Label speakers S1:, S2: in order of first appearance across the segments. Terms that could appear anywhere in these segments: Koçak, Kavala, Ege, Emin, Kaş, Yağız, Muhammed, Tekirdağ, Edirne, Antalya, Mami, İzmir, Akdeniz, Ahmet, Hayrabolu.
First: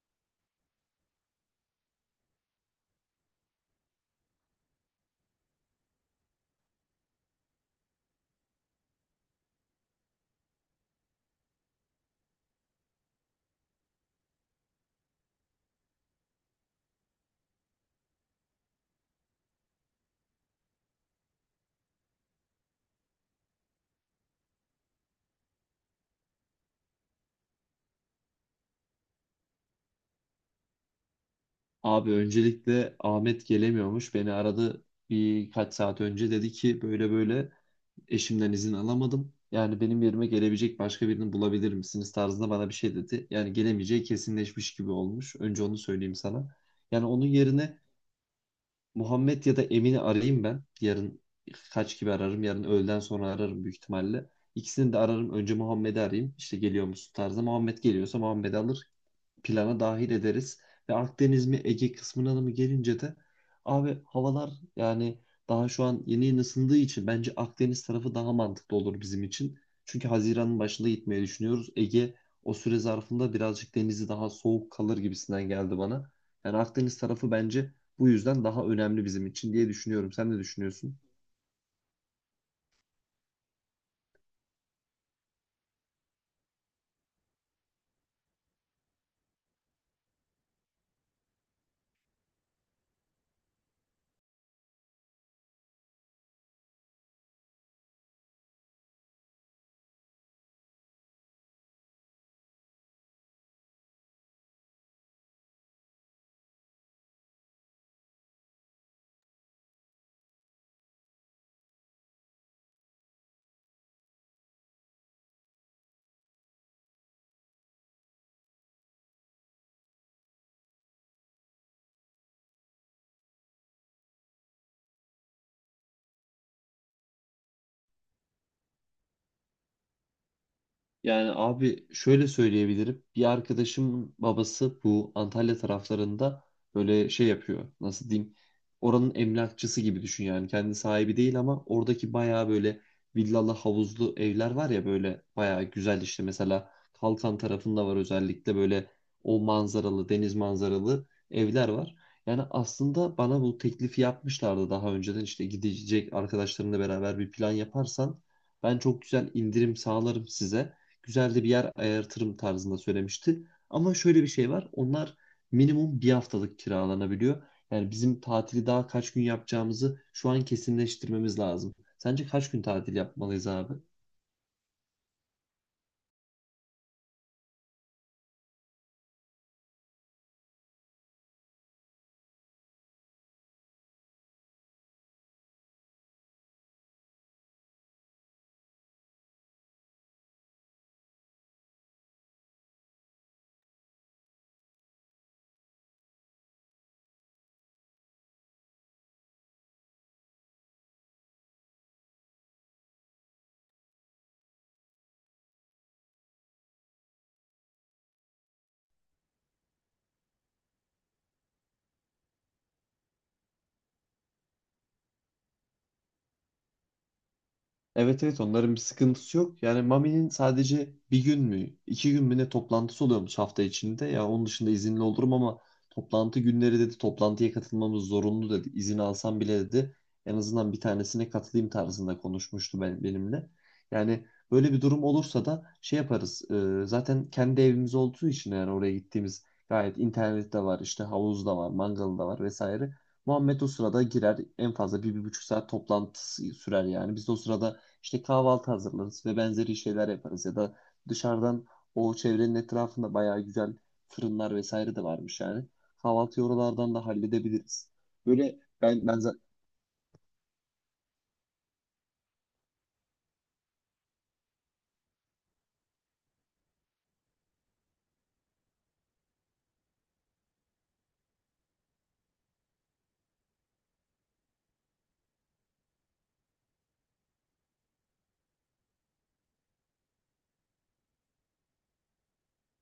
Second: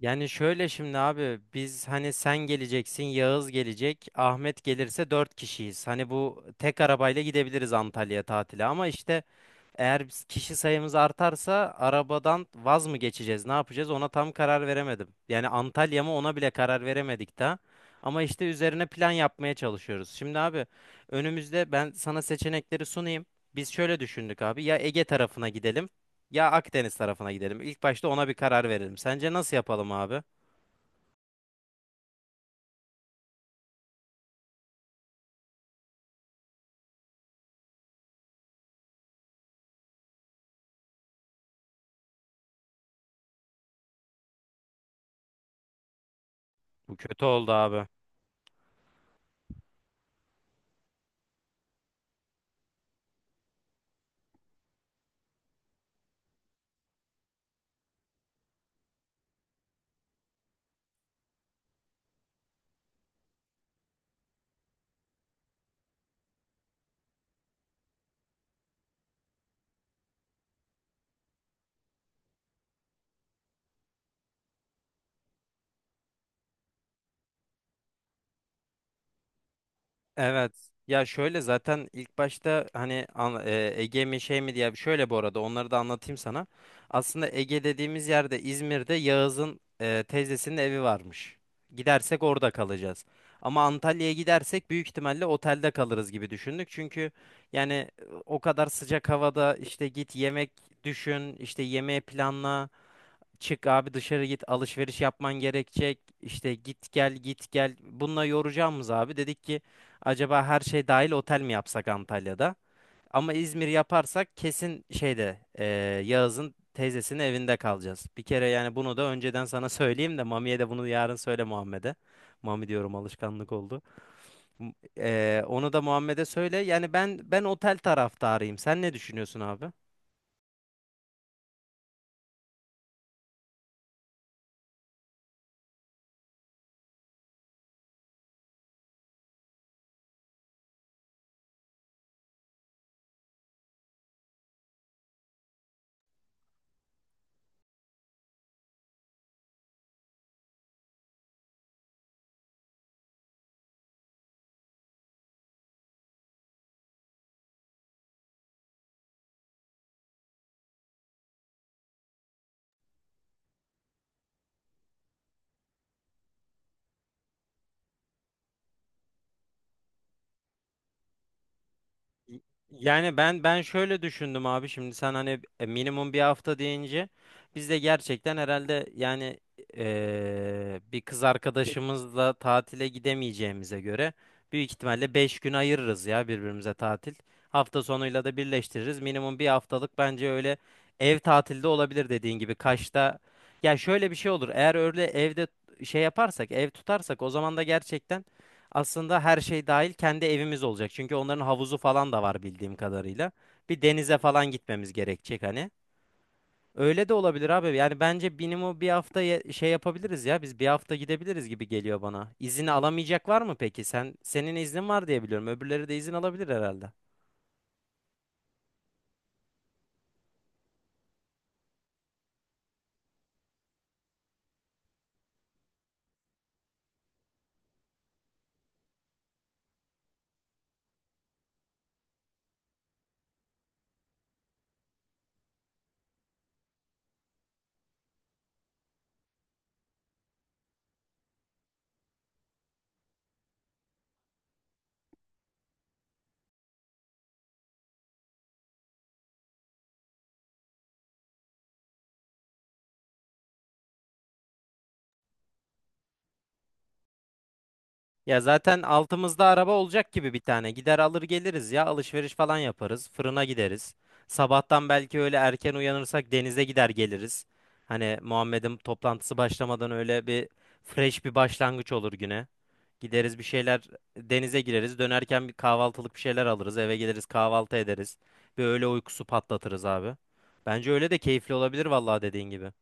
S1: Yani şöyle şimdi abi biz hani sen geleceksin, Yağız gelecek, Ahmet gelirse dört kişiyiz. Hani bu tek arabayla gidebiliriz Antalya'ya tatile ama işte eğer kişi sayımız artarsa arabadan vaz mı geçeceğiz? Ne yapacağız? Ona tam karar veremedim. Yani Antalya mı ona bile karar veremedik daha. Ama işte üzerine plan yapmaya çalışıyoruz. Şimdi abi önümüzde ben sana seçenekleri sunayım. Biz şöyle düşündük abi. Ya Ege tarafına gidelim ya Akdeniz tarafına gidelim. İlk başta ona bir karar verelim. Sence nasıl yapalım abi?
S2: Abi öncelikle Ahmet gelemiyormuş. Beni aradı birkaç saat önce, dedi ki böyle böyle eşimden izin alamadım. Yani benim yerime gelebilecek başka birini bulabilir misiniz tarzında bana bir şey dedi. Yani gelemeyeceği kesinleşmiş gibi olmuş. Önce onu söyleyeyim sana.
S1: Bu
S2: Yani
S1: kötü
S2: onun
S1: oldu
S2: yerine
S1: abi.
S2: Muhammed ya da Emin'i arayayım ben. Yarın kaç gibi ararım? Yarın öğleden sonra ararım büyük ihtimalle. İkisini de ararım. Önce Muhammed'i arayayım. İşte geliyor musun tarzında. Muhammed geliyorsa Muhammed'i alır plana dahil ederiz. Ve Akdeniz mi Ege kısmına da mı gelince de abi havalar yani daha şu an yeni yeni ısındığı için bence Akdeniz tarafı daha mantıklı olur bizim için. Çünkü Haziran'ın başında gitmeyi düşünüyoruz. Ege o süre zarfında birazcık denizi daha soğuk kalır gibisinden geldi bana. Yani Akdeniz tarafı bence bu yüzden daha önemli bizim için diye düşünüyorum. Sen ne
S1: Evet.
S2: düşünüyorsun?
S1: Ya şöyle zaten ilk başta hani Ege mi şey mi diye şöyle bu arada onları da anlatayım sana. Aslında Ege dediğimiz yerde İzmir'de Yağız'ın teyzesinin evi varmış. Gidersek orada kalacağız. Ama Antalya'ya gidersek büyük ihtimalle otelde kalırız gibi düşündük. Çünkü yani o kadar sıcak havada işte git yemek düşün, işte yemeği planla. Çık abi dışarı git alışveriş yapman gerekecek işte git gel git gel bununla yoracağımız abi dedik ki acaba her şey dahil otel mi yapsak Antalya'da ama İzmir yaparsak kesin şeyde Yağız'ın teyzesinin evinde kalacağız bir kere yani bunu da önceden sana söyleyeyim de Mami'ye de bunu yarın söyle Muhammed'e. Mami diyorum alışkanlık oldu. Onu da Muhammed'e söyle yani ben otel taraftarıyım, sen ne düşünüyorsun abi?
S2: Yani abi şöyle söyleyebilirim. Bir arkadaşımın babası bu Antalya taraflarında böyle şey yapıyor. Nasıl diyeyim? Oranın emlakçısı gibi düşün yani. Kendi sahibi değil ama oradaki bayağı böyle villalı havuzlu evler var ya, böyle bayağı güzel işte. Mesela Kalkan tarafında var, özellikle böyle o manzaralı, deniz manzaralı evler var. Yani aslında bana bu teklifi yapmışlardı daha önceden, işte gidecek arkadaşlarınla beraber bir plan yaparsan ben çok güzel indirim sağlarım size, güzel de bir yer ayartırım tarzında söylemişti. Ama şöyle bir şey var. Onlar minimum bir haftalık kiralanabiliyor. Yani bizim tatili daha kaç gün yapacağımızı şu an kesinleştirmemiz lazım. Sence kaç gün tatil
S1: Yani ben
S2: yapmalıyız
S1: ben
S2: abi?
S1: şöyle düşündüm abi, şimdi sen hani minimum bir hafta deyince biz de gerçekten herhalde yani bir kız arkadaşımızla tatile gidemeyeceğimize göre büyük ihtimalle 5 gün ayırırız ya birbirimize tatil. Hafta sonuyla da birleştiririz. Minimum bir haftalık bence öyle ev tatilde olabilir dediğin gibi Kaş'ta. Ya şöyle bir şey olur. Eğer öyle evde şey yaparsak, ev tutarsak o zaman da gerçekten aslında her şey dahil kendi evimiz olacak. Çünkü onların havuzu falan da var bildiğim kadarıyla. Bir denize falan gitmemiz gerekecek hani. Öyle de olabilir abi. Yani bence minimum bir hafta şey yapabiliriz ya. Biz bir hafta gidebiliriz gibi geliyor bana. İzin alamayacak var mı peki? Senin iznin var diye biliyorum. Öbürleri de izin alabilir herhalde.
S2: Evet, evet, onların bir sıkıntısı yok. Yani Mami'nin sadece bir gün mü, iki gün mü ne toplantısı oluyormuş hafta içinde. Ya onun dışında izinli olurum ama toplantı günleri dedi, toplantıya katılmamız zorunlu dedi. İzin alsam bile dedi, en azından bir tanesine katılayım tarzında konuşmuştu benimle. Yani böyle bir durum olursa da şey yaparız. Zaten kendi evimiz olduğu için yani oraya gittiğimiz gayet, internet de var, işte havuz da var, mangalı da var vesaire. Muhammed o sırada girer, en fazla bir, bir buçuk saat toplantı sürer yani. Biz de o sırada işte kahvaltı hazırlarız ve benzeri şeyler yaparız, ya da dışarıdan, o çevrenin etrafında bayağı güzel fırınlar vesaire de varmış yani. Kahvaltıyı oralardan da halledebiliriz.
S1: Ya
S2: Böyle
S1: zaten
S2: ben ben
S1: altımızda araba olacak gibi bir tane. Gider alır geliriz ya. Alışveriş falan yaparız. Fırına gideriz. Sabahtan belki öyle erken uyanırsak denize gider geliriz. Hani Muhammed'in toplantısı başlamadan öyle bir fresh bir başlangıç olur güne. Gideriz bir şeyler, denize gireriz. Dönerken bir kahvaltılık bir şeyler alırız. Eve geliriz kahvaltı ederiz. Bir öğle uykusu patlatırız abi. Bence öyle de keyifli olabilir vallahi dediğin gibi.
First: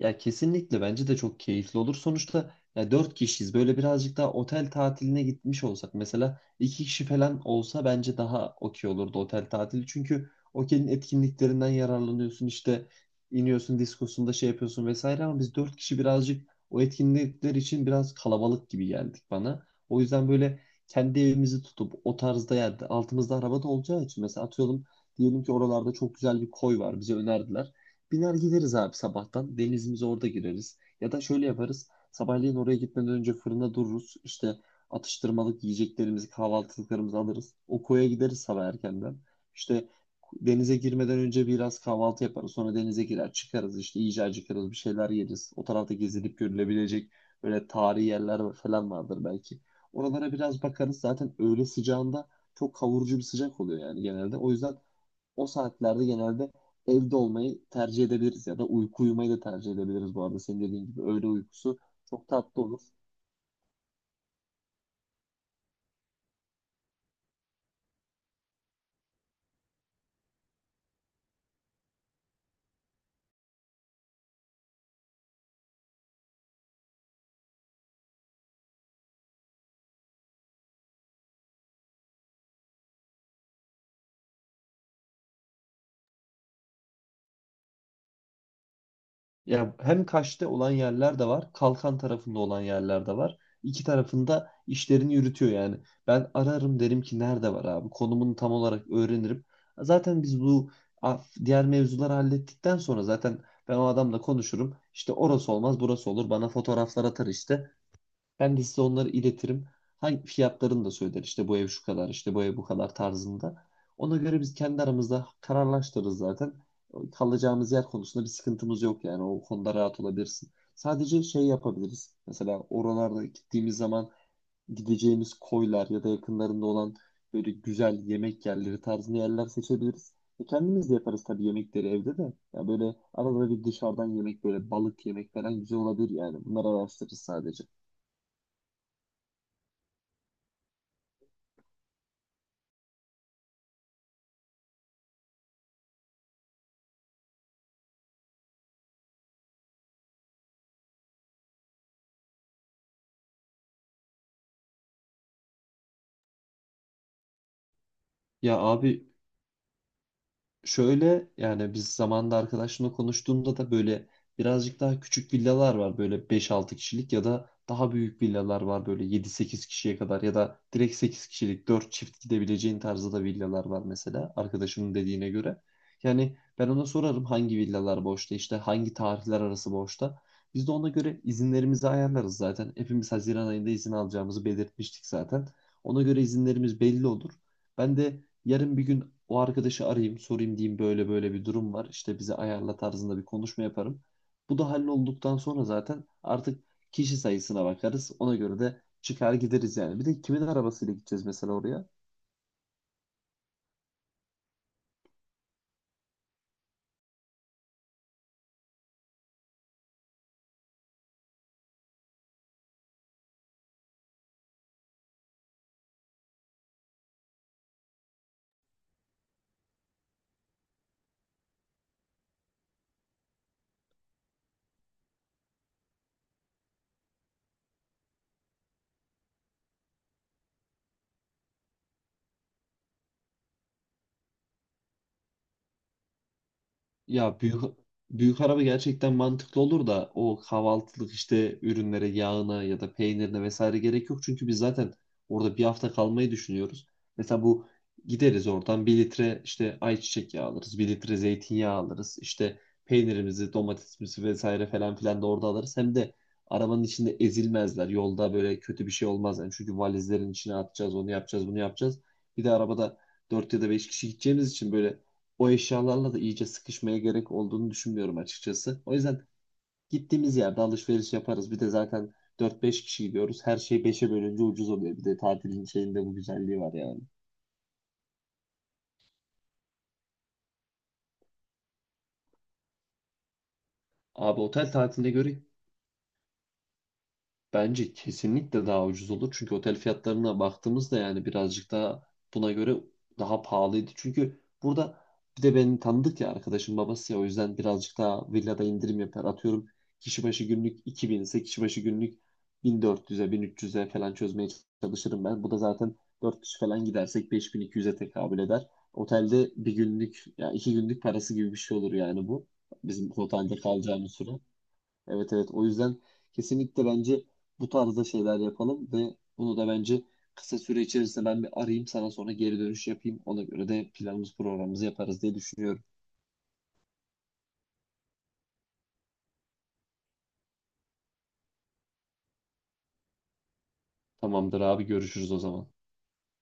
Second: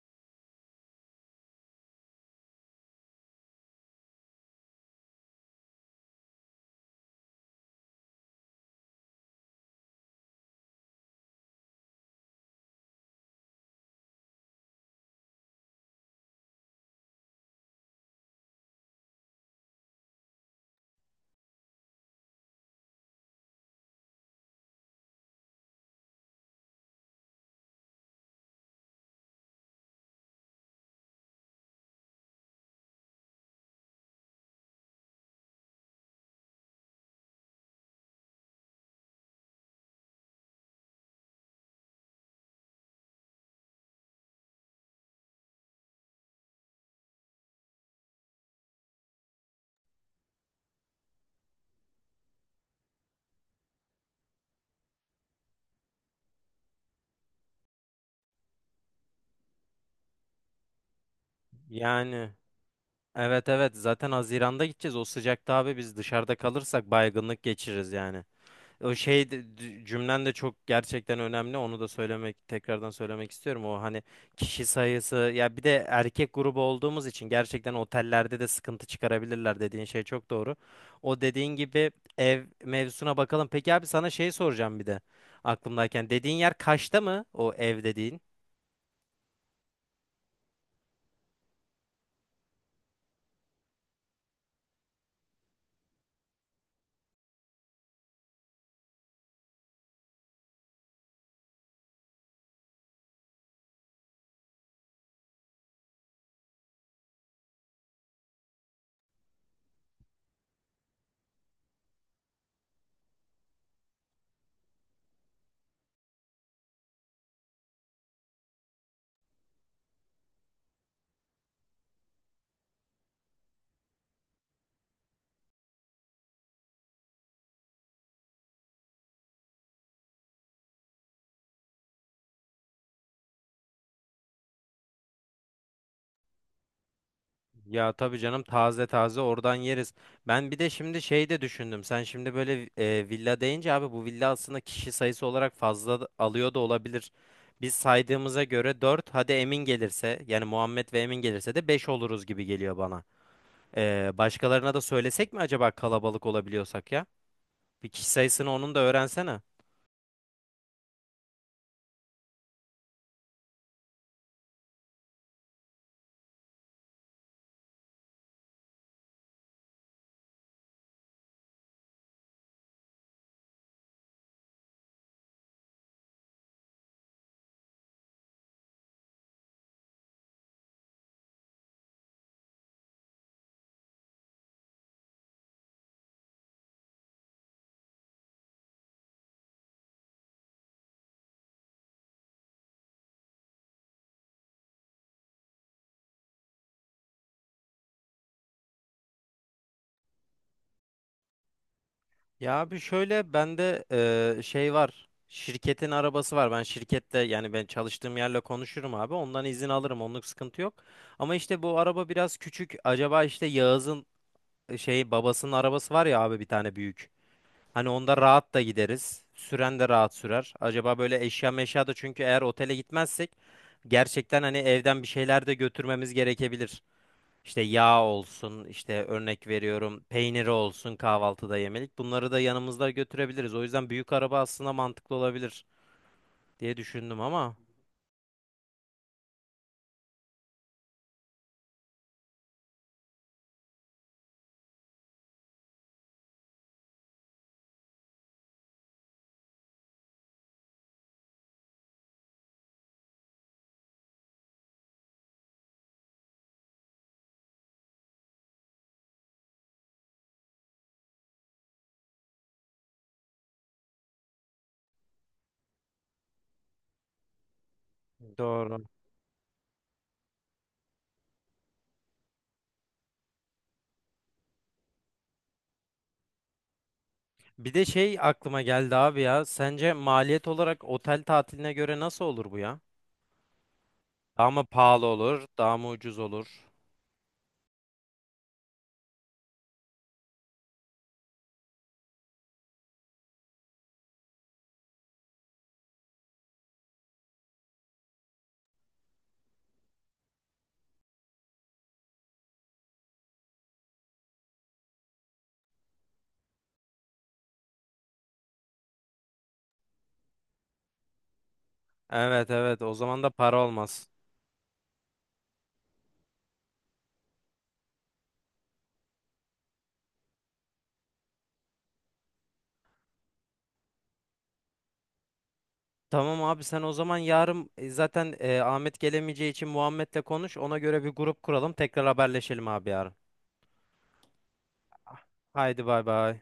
S2: Ya, kesinlikle bence de çok keyifli olur. Sonuçta ya dört kişiyiz. Böyle birazcık daha otel tatiline gitmiş olsak, mesela iki kişi falan olsa bence daha okey olurdu otel tatili. Çünkü otelin etkinliklerinden yararlanıyorsun işte, iniyorsun diskosunda şey yapıyorsun vesaire, ama biz dört kişi birazcık o etkinlikler için biraz kalabalık gibi geldik bana. O yüzden böyle kendi evimizi tutup o tarzda yerde, altımızda araba da olacağı için, mesela atıyorum diyelim ki oralarda çok güzel bir koy var bize önerdiler. Biner gideriz abi sabahtan. Denizimize orada gireriz. Ya da şöyle yaparız. Sabahleyin oraya gitmeden önce fırında dururuz. İşte atıştırmalık yiyeceklerimizi, kahvaltılıklarımızı alırız. O koya gideriz sabah erkenden. İşte denize girmeden önce biraz kahvaltı yaparız. Sonra denize girer çıkarız. İşte iyice acıkarız. Bir şeyler yeriz. O tarafta gezilip görülebilecek böyle tarihi yerler falan vardır belki. Oralara biraz bakarız. Zaten öğle sıcağında çok kavurucu bir sıcak oluyor yani, genelde. O yüzden o saatlerde genelde evde olmayı tercih edebiliriz ya da uyku uyumayı da tercih edebiliriz bu arada. Senin dediğin gibi öğle uykusu çok
S1: Yani
S2: tatlı olur.
S1: Evet, evet, zaten Haziran'da gideceğiz. O sıcakta abi biz dışarıda kalırsak baygınlık geçiririz yani. O şey de- d- Cümlen de çok gerçekten önemli. Onu da tekrardan söylemek istiyorum. O hani kişi sayısı ya bir de erkek grubu olduğumuz için gerçekten otellerde de sıkıntı çıkarabilirler dediğin şey çok doğru. O dediğin gibi ev mevzusuna bakalım. Peki abi sana şey soracağım bir de aklımdayken. Dediğin yer Kaş'ta mı o ev dediğin?
S2: Ya, hem Kaş'ta olan yerler de var, Kalkan tarafında olan yerler de var. İki tarafında işlerini yürütüyor yani. Ben ararım, derim ki nerede var abi? Konumunu tam olarak öğrenirim. Zaten biz bu diğer mevzuları hallettikten sonra zaten ben o adamla konuşurum. İşte orası olmaz, burası olur. Bana fotoğraflar atar işte. Ben de size onları iletirim. Hangi fiyatlarını da söyler. İşte bu ev şu kadar, işte bu ev bu kadar tarzında. Ona göre biz kendi aramızda kararlaştırırız zaten. Kalacağımız yer konusunda bir sıkıntımız yok yani. O konuda rahat olabilirsin. Sadece şey yapabiliriz. Mesela oralarda gittiğimiz zaman gideceğimiz koylar ya da yakınlarında olan böyle güzel yemek yerleri tarzında yerler seçebiliriz. E, kendimiz de yaparız tabii yemekleri evde de. Ya böyle arada bir dışarıdan yemek, böyle balık yemek falan güzel olabilir yani. Bunları araştırırız sadece.
S1: Ya tabii canım taze taze oradan yeriz. Ben bir de şimdi şey de düşündüm. Sen şimdi böyle villa deyince abi, bu villa aslında kişi sayısı olarak alıyor da olabilir. Biz saydığımıza göre dört, hadi Emin gelirse yani Muhammed ve Emin gelirse de 5 oluruz gibi geliyor bana. Başkalarına da söylesek mi acaba kalabalık olabiliyorsak ya? Bir kişi sayısını
S2: Ya
S1: onun da
S2: abi,
S1: öğrensene.
S2: şöyle, yani biz zamanında arkadaşımla konuştuğumda da böyle birazcık daha küçük villalar var böyle beş altı kişilik, ya da daha büyük villalar var böyle yedi sekiz kişiye kadar, ya da direkt 8 kişilik 4 çift gidebileceğin tarzda da villalar var mesela arkadaşımın dediğine göre. Yani ben ona sorarım hangi villalar boşta, işte hangi tarihler arası boşta. Biz de ona göre izinlerimizi ayarlarız zaten. Hepimiz Haziran ayında izin alacağımızı belirtmiştik zaten. Ona göre izinlerimiz belli olur. Ben de yarın bir gün o arkadaşı arayayım, sorayım, diyeyim böyle böyle bir durum var. İşte bize ayarla tarzında bir konuşma yaparım. Bu da hallolduktan sonra zaten artık kişi sayısına bakarız. Ona göre de çıkar gideriz yani. Bir de kimin arabasıyla gideceğiz mesela oraya?
S1: Ya abi şöyle bende şey var. Şirketin arabası var. Ben şirkette yani ben çalıştığım yerle konuşurum abi. Ondan izin alırım. Onluk sıkıntı yok. Ama işte bu araba biraz küçük. Acaba işte Yağız'ın şey babasının arabası var ya abi, bir tane büyük. Hani onda rahat da gideriz. Süren de rahat sürer. Acaba böyle eşya meşya da, çünkü eğer otele gitmezsek gerçekten hani evden bir şeyler de götürmemiz gerekebilir. İşte yağ olsun, işte örnek veriyorum peyniri olsun kahvaltıda yemelik. Bunları da yanımızda götürebiliriz. O yüzden büyük araba aslında mantıklı olabilir diye düşündüm
S2: Ya
S1: ama
S2: büyük araba gerçekten mantıklı olur da, o kahvaltılık işte ürünlere, yağına ya da peynirine vesaire gerek yok. Çünkü biz zaten orada bir hafta kalmayı düşünüyoruz. Mesela bu gideriz oradan bir litre işte ayçiçek yağı alırız, bir litre zeytinyağı alırız. İşte peynirimizi, domatesimizi vesaire falan filan da orada alırız. Hem de arabanın içinde ezilmezler. Yolda böyle kötü bir şey olmaz. Yani, çünkü valizlerin içine atacağız, onu yapacağız, bunu yapacağız. Bir de arabada 4 ya da 5 kişi gideceğimiz için böyle o eşyalarla da iyice sıkışmaya gerek olduğunu düşünmüyorum açıkçası.
S1: doğru.
S2: O yüzden gittiğimiz yerde alışveriş yaparız. Bir de zaten dört beş kişi gidiyoruz. Her şey 5'e bölünce ucuz oluyor. Bir de tatilin şeyinde bu güzelliği var yani.
S1: Bir de şey aklıma geldi abi ya. Sence maliyet olarak otel tatiline göre nasıl olur bu ya?
S2: Abi
S1: Daha mı
S2: otel
S1: pahalı
S2: tatiline göre,
S1: olur, daha mı ucuz olur?
S2: bence kesinlikle daha ucuz olur. Çünkü otel fiyatlarına baktığımızda yani birazcık daha, buna göre daha pahalıydı. Çünkü burada bir de beni tanıdık ya, arkadaşım babası ya, o yüzden birazcık daha villada indirim yapar. Atıyorum kişi başı günlük 2000 ise, kişi başı günlük 1400'e, 1300'e falan çözmeye çalışırım ben. Bu da zaten 4 kişi falan gidersek 5200'e tekabül eder. Otelde bir günlük ya iki günlük parası gibi bir şey olur yani bu.
S1: Evet, evet, o
S2: Bizim
S1: zaman da
S2: otelde
S1: para olmaz.
S2: kalacağımız süre. Evet, evet, o yüzden kesinlikle bence bu tarzda şeyler yapalım, ve bunu da bence kısa süre içerisinde ben bir arayayım sana, sonra geri dönüş yapayım. Ona göre de planımız programımızı yaparız diye düşünüyorum.
S1: Tamam abi, sen o zaman yarın zaten Ahmet gelemeyeceği için Muhammed'le konuş. Ona göre bir grup kuralım. Tekrar haberleşelim abi yarın.
S2: Tamamdır abi, görüşürüz o zaman.
S1: Haydi bay bay.